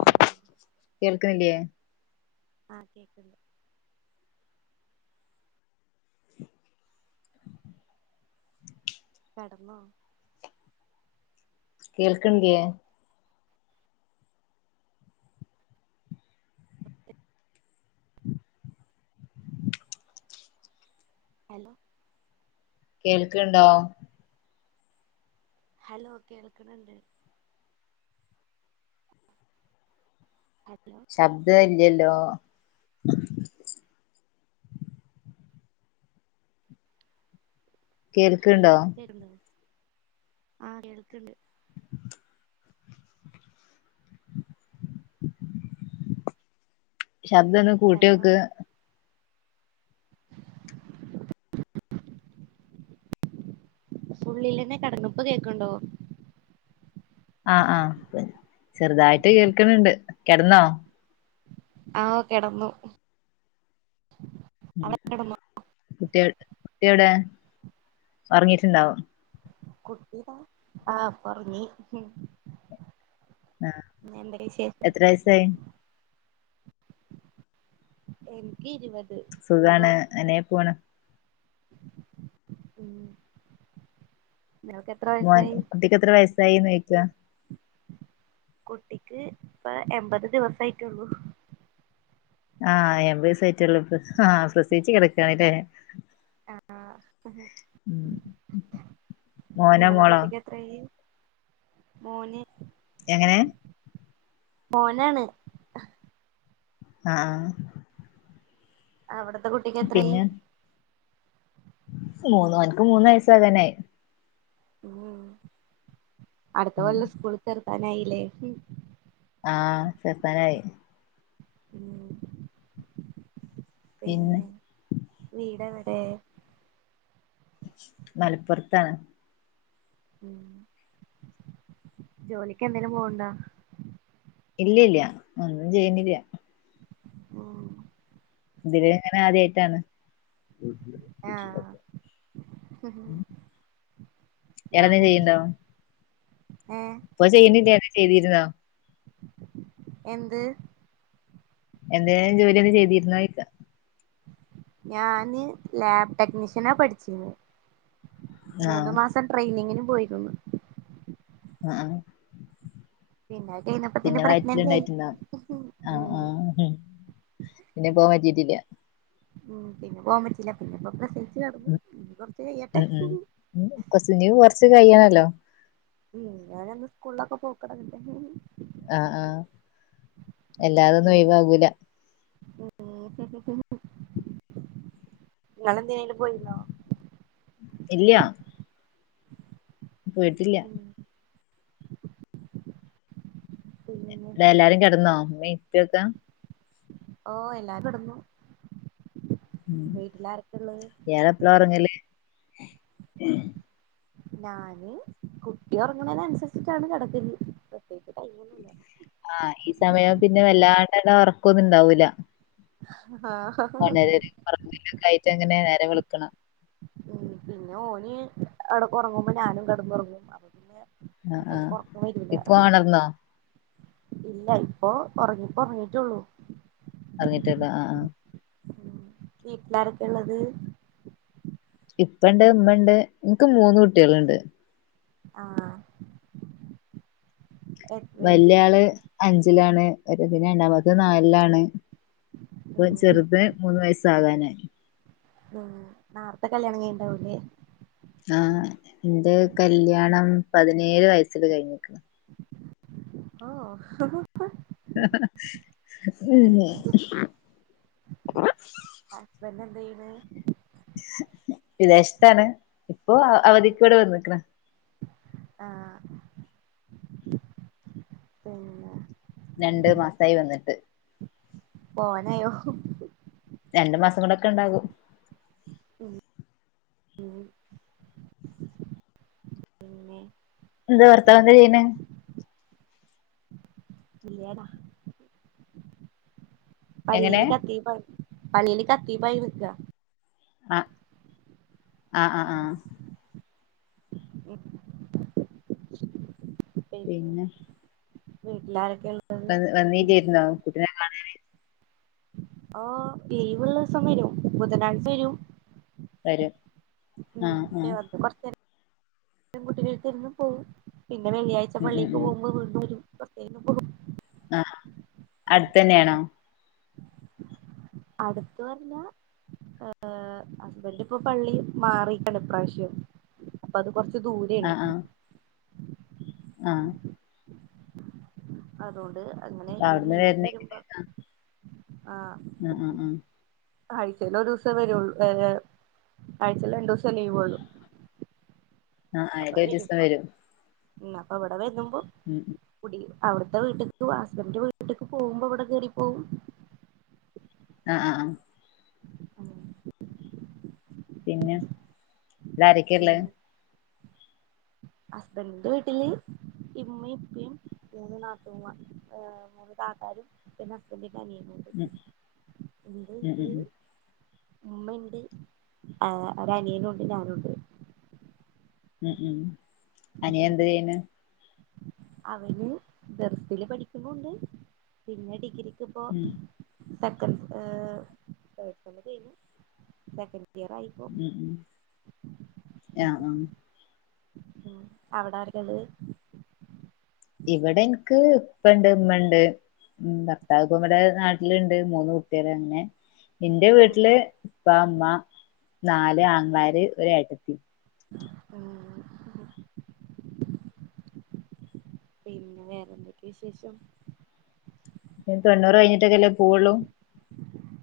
Hello കേൾക്കുന്നില്ലയേ ആഹ കേക്കുന്നു കെടന്നോ കേൾക്കണ്ടേ ഹലോ കേൾക്കണ്ടോ ഹലോ കേൾക്കണണ്ട് ഹലോ ശബ്ദ ഇല്ലല്ലോ ഹലോ കേൾക്കണ്ടോ ഒപ്പക്കേരുണ്ടോ ആ കേൾക്കണ്ട് ശബ്ദംന്ന് ഹലോ കൂട്ടിയൊക്ക് [unintelligible] ഉുള്ളിൽന്നെ കടങ്ങിപ്പ് കേൾക്കണ്ടോ ആഹ ആഹ ചെറുതായിട്ട് കേൾക്കണണ്ട് കിടന്നോ ആഹ കിടന്നു കുട്ടിയ കുട്ടിയോടെ പറങ്ങിട്ടുണ്ടാവും കുട്ടിാ ആഹ് പറഞ്ഞി ആഹ എത്ര വയസായി എനിക്ക് ഇരുപത്തി സുഖാണ് അനെ പോണ് ഉം നിങ്ങൾക്ക് എത്ര മോൻ വയസ്സായി കുട്ടക്ക് എത്ര വയസ്സായിന്ന് ചോിക്ക കുട്ടിക്ക് ഇപ്പ എൺമ്പത് ദിവസായിട്ടള്ളൂ ആഹ എപത് സെറ്റ് ഉള്ളപ്പ ആ ശ്രദ്ധിച്ച കിടക്കണല്ലേ ആ മോനോ നിങ്ങളെ മോളോ കുട്ടിക്ക് എത്രയായി മോന എങ്ങനെ മോനാണ് ആഹ ആഹ അവിടത്തെ കുട്ടിക്ക് എത്രായി മൂന്ന് അവനക്ക് മൂന്ന് വയസ അകനായി ഉ അടുത്ത ഉം വള്ള സ്കൂളിൽ തെർുക്കാനായില്ലേ ആഹ ചെപ്പാനായി ഉം പിന്നെ വീട് എവിടെ മലപ്പുറത്താണ് ഉ ജോലിക്ക് എന്തേിലും പോവണ്ടോ ഇല്ലല്ല ആും ചെയ്യുന്നില്ല ഉ ഇതി എങ്ങനെ ആദ്യായിട്ടാണ് ആഹ ടന്തും ചെയ്യണ്ടോ ഉം ഇപ്പൊ ചെയന്ി തന്ന ചെയ്തിരുന്നാ എന്ത് എന്തേും ജോലി ഒന്ന് ചെയ്തിരുന്ന കഴിക്ക ഞാന് ലാബ് ടെക്നീഷ്യനാ പഠിച്ചിന്ന് ആഹ് മൂന്നു മാസം ട്രെയിനിങ്ങിന് പോയിരുന്നു ആഹ പിന്നെ അത് കഴിഞ്ഞപ്പത്തിന് പിന്നെ വയറ്റില പ്രഗ്നന്റ് ആയി ഉണ്ടായിട്ടിുന്നാ ആ ഉം ആ എക്കാ ഭറ്റട്ടല്ലേ [inaudible] ഉം പിന്നെ പോകപറ്റില്ല പിന്നെ കെടന്നു ഉ ഇനി കൊറച്ച് കയ്യട്ടെ ഉ ഉ കൊച്ചി [inaudible] നീ കുറച്ച് കഴ്യണല്ലോ ഉ ഞാന ഒന്ന് സ്കൂളിലൊക്കെ പോക്കടലണ്ട് ആഹ ആഹ എല്ലാതൊന്നും ഒഴിവാകൂല ആ [unintelligible] ഇള എന്തിനെങ്കിലു പോയിുന്നോ ഇല്ല പോയിട്ടില്ല ഉം പിന്നെ ഇവിടെ എല്ലാരും കിടന്നോ ഉമ്മയുപ്പക്കെ ഓ എല്ലാരും കടന്നു ഇയാള എപ്പളാ ഉറങ്ങല് ഞാന് കുട്ടി ഉറങ്ങണതിന അനുസരിച്ചിട്ടാണ് കിടക്കല് പ്രത്യേകിച്ച് ടൈമൊന്നുല്ല ആഹ ഈ സമയം പിന്നെ വല്ലാണ്ടങ്ങ് ഉറക്കൊന്നും ഇണ്ടാവൂല [unintelligible] ആയിട്ടങ്ങനെ നേരം വെളുക്കണം പിന്നെ ഓന് ഒറങ്ങുമ്പോ ഞാനും കെടന്നുറങ്ങും അപ്പ പിന്നെ ആ ആഹ എടക്ക് ഉറക്കം വരൂല ഇപ്പൊ ഒണർന്നോ ഇല്ല ഇപ്പൊ ഉറങ്ങിപ്പോ ഉറങ്ങിട്ടുള്ളൂ ഒറങ്ങീട്ടൊള്ളാആഹ് ആ വീട്ടിലാരക്ക ഉള്ളത് ഇപ്പ ഇണ്ട് ഉമ്മണ്ട് നിക്ക് മൂന്ന് കുട്ടികളുണ്ട് ആ വല്യ ആള് അഞ്ചിലാണ് ഒരുത് രണ്ടാമത്തെ നാലിലാണ് ഇപ്പൊ ഉം ചെറുത് മൂന്ന് വയസാകാനയി ഉം നാർത്തെ കല്യാണം കഴിഞ്ഞിണ്ടാവൂലേ ആ എന്റെ കല്യാണം പതിനേഴ് വയസ്സില് കഴിഞ്ഞിക്ക് ഓ അ [unintelligible] ഹസ്ബൻന്റ് എന്ത ചെയ്യണേ വിദേശത്താണ് ഇപ്പൊ അവധിക്ക് ഇവിടെ വന്നിക്ക്ണ് ആ പിന്നെ രണ്ട്മാസായി വന്നിട്ട് പോകാനായോ രണ്ടു മാസം കൂടെക്കെ ഇണ്ടാകും [inaudible] നിന്റെ ഭർത്താവെന്താ ചെയ്യണ ഇല്ലയടാ എങ്ങനെ പള്ളില് കത്തിബ പള്ളില് കത്തിബായി നിക്ക ആ ആ ആഹ് ആഹ് പിന്നെ വീട്ടിലാരൊക്ക വ വന്നീല്ലാരുന്നോ കുട്ടിനെ കാണാന് ആ ലീവുള്ള ഈസം വരും ബുധനാഴ്ച വരും വരും ആ [unintelligible] ആ [unintelligible] എന്നുംപോവും പിന്നെ വെള്ളിയാഴ്ച ഉം ഉം പള്ളിക്ക് ഉം പോകുമ്പോൾ വീണ്ടും വരും [unintelligible] ആ അടുത്ത തന്നെയാണോ അടുത്ത പറഞ്ഞ ആ ഹസ്ബൻന്റ് ഇപ്പൊ പള്ളി മാറിക്ക്ണ് ഇപ്രാവശ്യം അപ്പ അത് കൊറച്ച് ആ ദൂരാണ് ആ ആ അതുകൊണ്ട് അങ്ങനെ അപ്പൊ ഈ അവിടുന്ന് ലീവില് വരുന്നെങ്കില് വരുമ്പോ ആ ആ ആ ആ ആഴ്ചൽ ഒരു ദിവസേ വരള്ളൂ ഏ ഏ ആഴ്ചൽ രണ്ടു ദിവസേ ലീവൊള്ളു ആഹ് അയില് ഒരു ദിവസം വരും ഉം അപ്പം ഇവിടെ വന്നുമ്പോ ഉം ഉം കുടി അവിടുത്തെ വീട്ട്ക്ക് ഹസ്ബൻന്റെ വീട്ടിക്ക് പോകുമ്പോ ഇവിടെ കേറി പോവും ആ ആ ആ പിന്നെ ഇടെ ആരൊക്കെയള്ളത് ഹസ്ബന്റിന്റെ വീട്ടില് ഇമ്മയും ഇപ്പയും മൂന്ന് നാത്തൂൻമാ ഏ മൂന്ന് താത്താരും പിന്നെ ഹസ്ബന്റിന്റെ അനിയനുണ്ട് ഉം ഉം ഉം ഉമ്മയുണ്ട് ആ ഒരു അനിയനുണ്ട് ഞാനുണ്ട് ഉം ഉം അനിയൻ എന്ത് ചെയ്ണ് അവന് ദർസ്സില് പഠിക്ക്ണൂണ്ട് പിന്നെ ഡിഗ്രി ഇപ്പോ ഉം സെക്കൻ് ഏഹ് സെക്കന്റ് കയ്ഞ്ഞു [unintelligible] ഉം ഉ ആഹ് ആഹ് അഹ് അവിടാരൊക്കെള്ളഹ് ഇവിടെ ഇൻക്ക് ഇപ്പണ്ട് ഉമ്മണ്ട് ഉം ഭർത്താവ് പ്പം വെടെ നാട്ടില്ണ്ട് മൂന്ന് കുട്ട്യേള് അങ്ങനെ ഇന്റെ ഉം വീട്ടില് ഇപ്പ അമ്മ നാല് ആങ്ങളാര് ഒരേട്ടെത്തി ഉം പിന്നെ വേറെന്തൊക്കെ വിശേഷം? ഉം തൊണ്ണൂറ് കഴിഞ്ഞിട്ടൊക്കെല്ലേ പോവുള്ളൂ?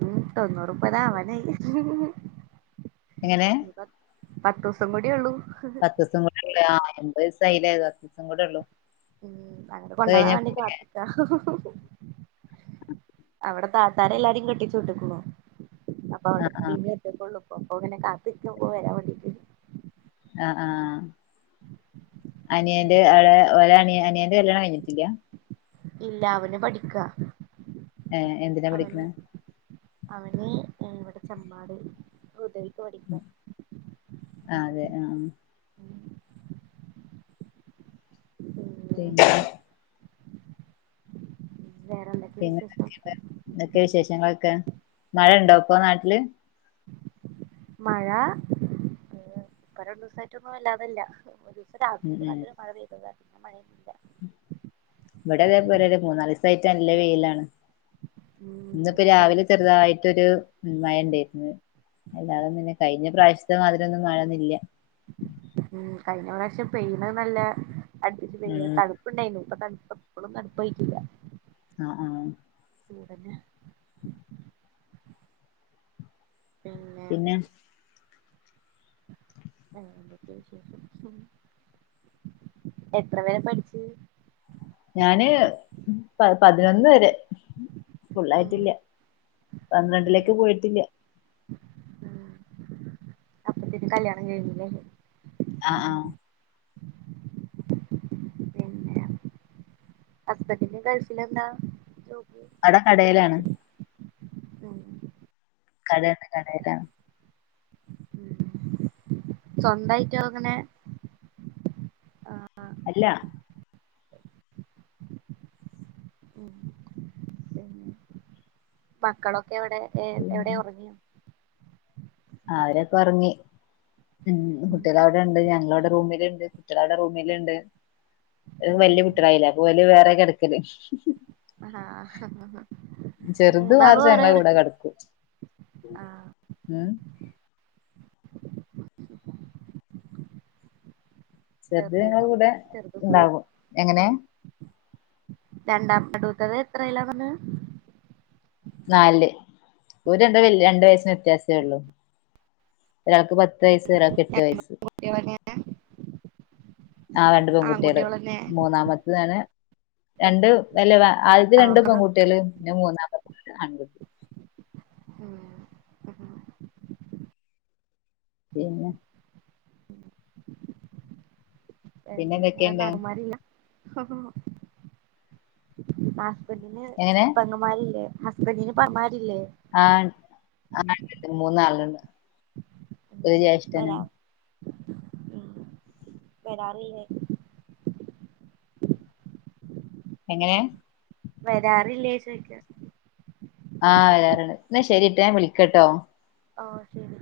ഉം തൊണ്ണൂറുപ്പതാ ആവാനായി എങ്ങനെ പത്തോസം കൂഡ്യോള്ളൂ പത്തോസം കൂടെ ഉള്ളേ ആഹ് എമ്പേസായിലെ പത്തീസം കൂടെ ഉള്ളൂ ഉം അങ്ങട്ട് അത് കൊണ്ടോആൻ കഴിഞ്ഞ വേണ്ടി പോവൂലേ കാത്തിക്ക അവിടെ ത്താതാരെ എല്ലാരിം കെട്ടിച്ചു വിട്ടക്ണു. അപ്പ അവടെ ആഹ് ഇമ്മ ഒറ്റക്കൊള്ളു ഒപ്പോ പിന്നെ കാത്തിര്ക്മ്പൊ വരാൻ വേണ്ടിട്ട് അഹ് ആഹ് അനിയന്റെ അവിടെ ല അനിയ അനിയന്റെ കല്യാണം കഴിഞ്ഞിട്ടില്ല ഇല്ല അവന് പഠിക്ക ഏഹ് എന്തിനാ പഠിക്കുന്ന് അവന് ഇവിടെ ചെമ്പാട് ഉദ- അതെ ഉം ഉം പിന്നെ ഉം [unintelligible] വേറെ എന്തൊക്കെയ വിശേഷം പിന്നെന്തൊക്കെ എന്തൊക്കെ വിശേഷങ്ങളൊക്കെ മഴ ഇണ്ടോ ഇപ്പൊ നാട്ടില് മഴ ഏ ഇപ്പ കുറെ ദിവസായിട്ടൊന്നും വല്ലാതില്ല ഉം രാത്രി ഉം നല്ലൊരു മഴ പെയ്താ പിന്നെ മഴയില്ല ഇവിടെ അതേ പോലെ മൂന്നാല് ദിവസായിട് നല്ല വെയിലാണ് ഉം ഇന്നിപ്പ ഇവിടൊക്കെ രാവിലെ ചെറുതായിട്ടൊരു ഉം മഴ ഉണ്ടായിരുന്നു കഴിഞ്ഞ പ്രാവശ്യത്തെ മാതിരി ഒന്നും കാണുന്നില്ല ഉം കഴിഞ്ഞ പ്രാവശ്യം പെയിന നല്ല അടുപ്പച്ച് പ ഉം തണുപ്പുണ്ടായിരുന്നു ഇപ്പൊ തണുപ്പ എപ്പോഴും തണുപ്പായിടില്ല [unintelligible] ആഹ് ആഹ് അതന്നെ [unintelligible] പിന്നെ ആഹ് എന്തൊക്കെ വിശേഷം എത്ര വരെ പഠിച്ച് ഞാന് പ പതിനൊന്ന് വരെ ഉം ഫുള്ളായിട്ടില്ല ഉം പന്ത്രണ്ടിലേക്ക് പോയിട്ടില്ല. ഉം കല്യാണം കയിഞ്ഞിലെ ആഹ് ആഹ് ഹുസ്ബൻഡ് ഗൾഫിൽ എന്താ ജോലി അടെ കടയിലാണ് ഉം കടേണ് കടേലാണ്. ഉം സ്വന്തായിട്ടോ അതങ്ങനെ ആഹ് അല്ല ഉം പിന്നെ മക്കളൊ എവടെ ഏഹ് എവടെ ഒർങ്ങ്യോ ആഹ് അവരൊക്കൊർങ്ങി. ഉം കുട്ടികള് അവിടെ ഉണ്ട് ഞങ്ങളവിടെ റൂമിലുണ്ട് കുട്ടികള അവിടെ റൂമിലുണ്ട് അ വല്യ കുട്ടികളായില്ലേ അപ്പൊ ഓല് വേറെ കിടക്കല് ആഹാ ചെറുത് മൂന്നാളും മാത്രം ഒരേ ഞങ്ങളെ കൂടെ കെടക്ക് കിടക്കും ആഹ് ഉം ചെറുത് ഞങ്ങളെ ചെറുതിനും കൂടെ ഉണ്ടാകും എങ്ങനെ രണ്ടാ [unintelligible] എത്ര ഇല്ല വന്ന് നാല്ൽ ഓല് രണ്ട് വയസ്ന് വ്യത്യാസമേ ഉള്ളു ഒരാൾക്ക് പത്ത് വയസ് ഒരാൾക്ക് എട്ട് വയസ്സ് കുട്ടികളെന്നെ ആഹ രണ്ടു പെൺകുട്ടികള് ആൺകുട്ടികളെന്നെ മൂന്നാമത്തതാണ് രണ്ട് വല്ല ആദ്യത്തെ രണ്ടും ആഹ് പെൺകുട്ടികള് പിന്നെ മൂന്നാമത്തെ ആൺകുട്ടി ഉം ഉം പിന്നെ പിന്നെ ന്ന എന്തൊക്കെയുണ്ട് അറ മാറില്ല [unintelligible] എങ്ങനെ പെങ്ങന്മാരില്ലേ ഹസ്ബൻഡ് ന് പെങ്ങന്മാരില്ലേ ആ ആ ഇണ്ട് ഇണ്ട് മൂന്നാളുണ്ട് ഒരു ജേഷ്ഠനും ഉ വരാറില്ലേ എങ്ങനെയ വരാറില്ലേ ചോയ്ക്ക ആഹ് വരാറുണ്ട് എന്നാ ശെരിട്ടോ ഞാൻ വിളിക്കട്ടോ ആഓ ശരി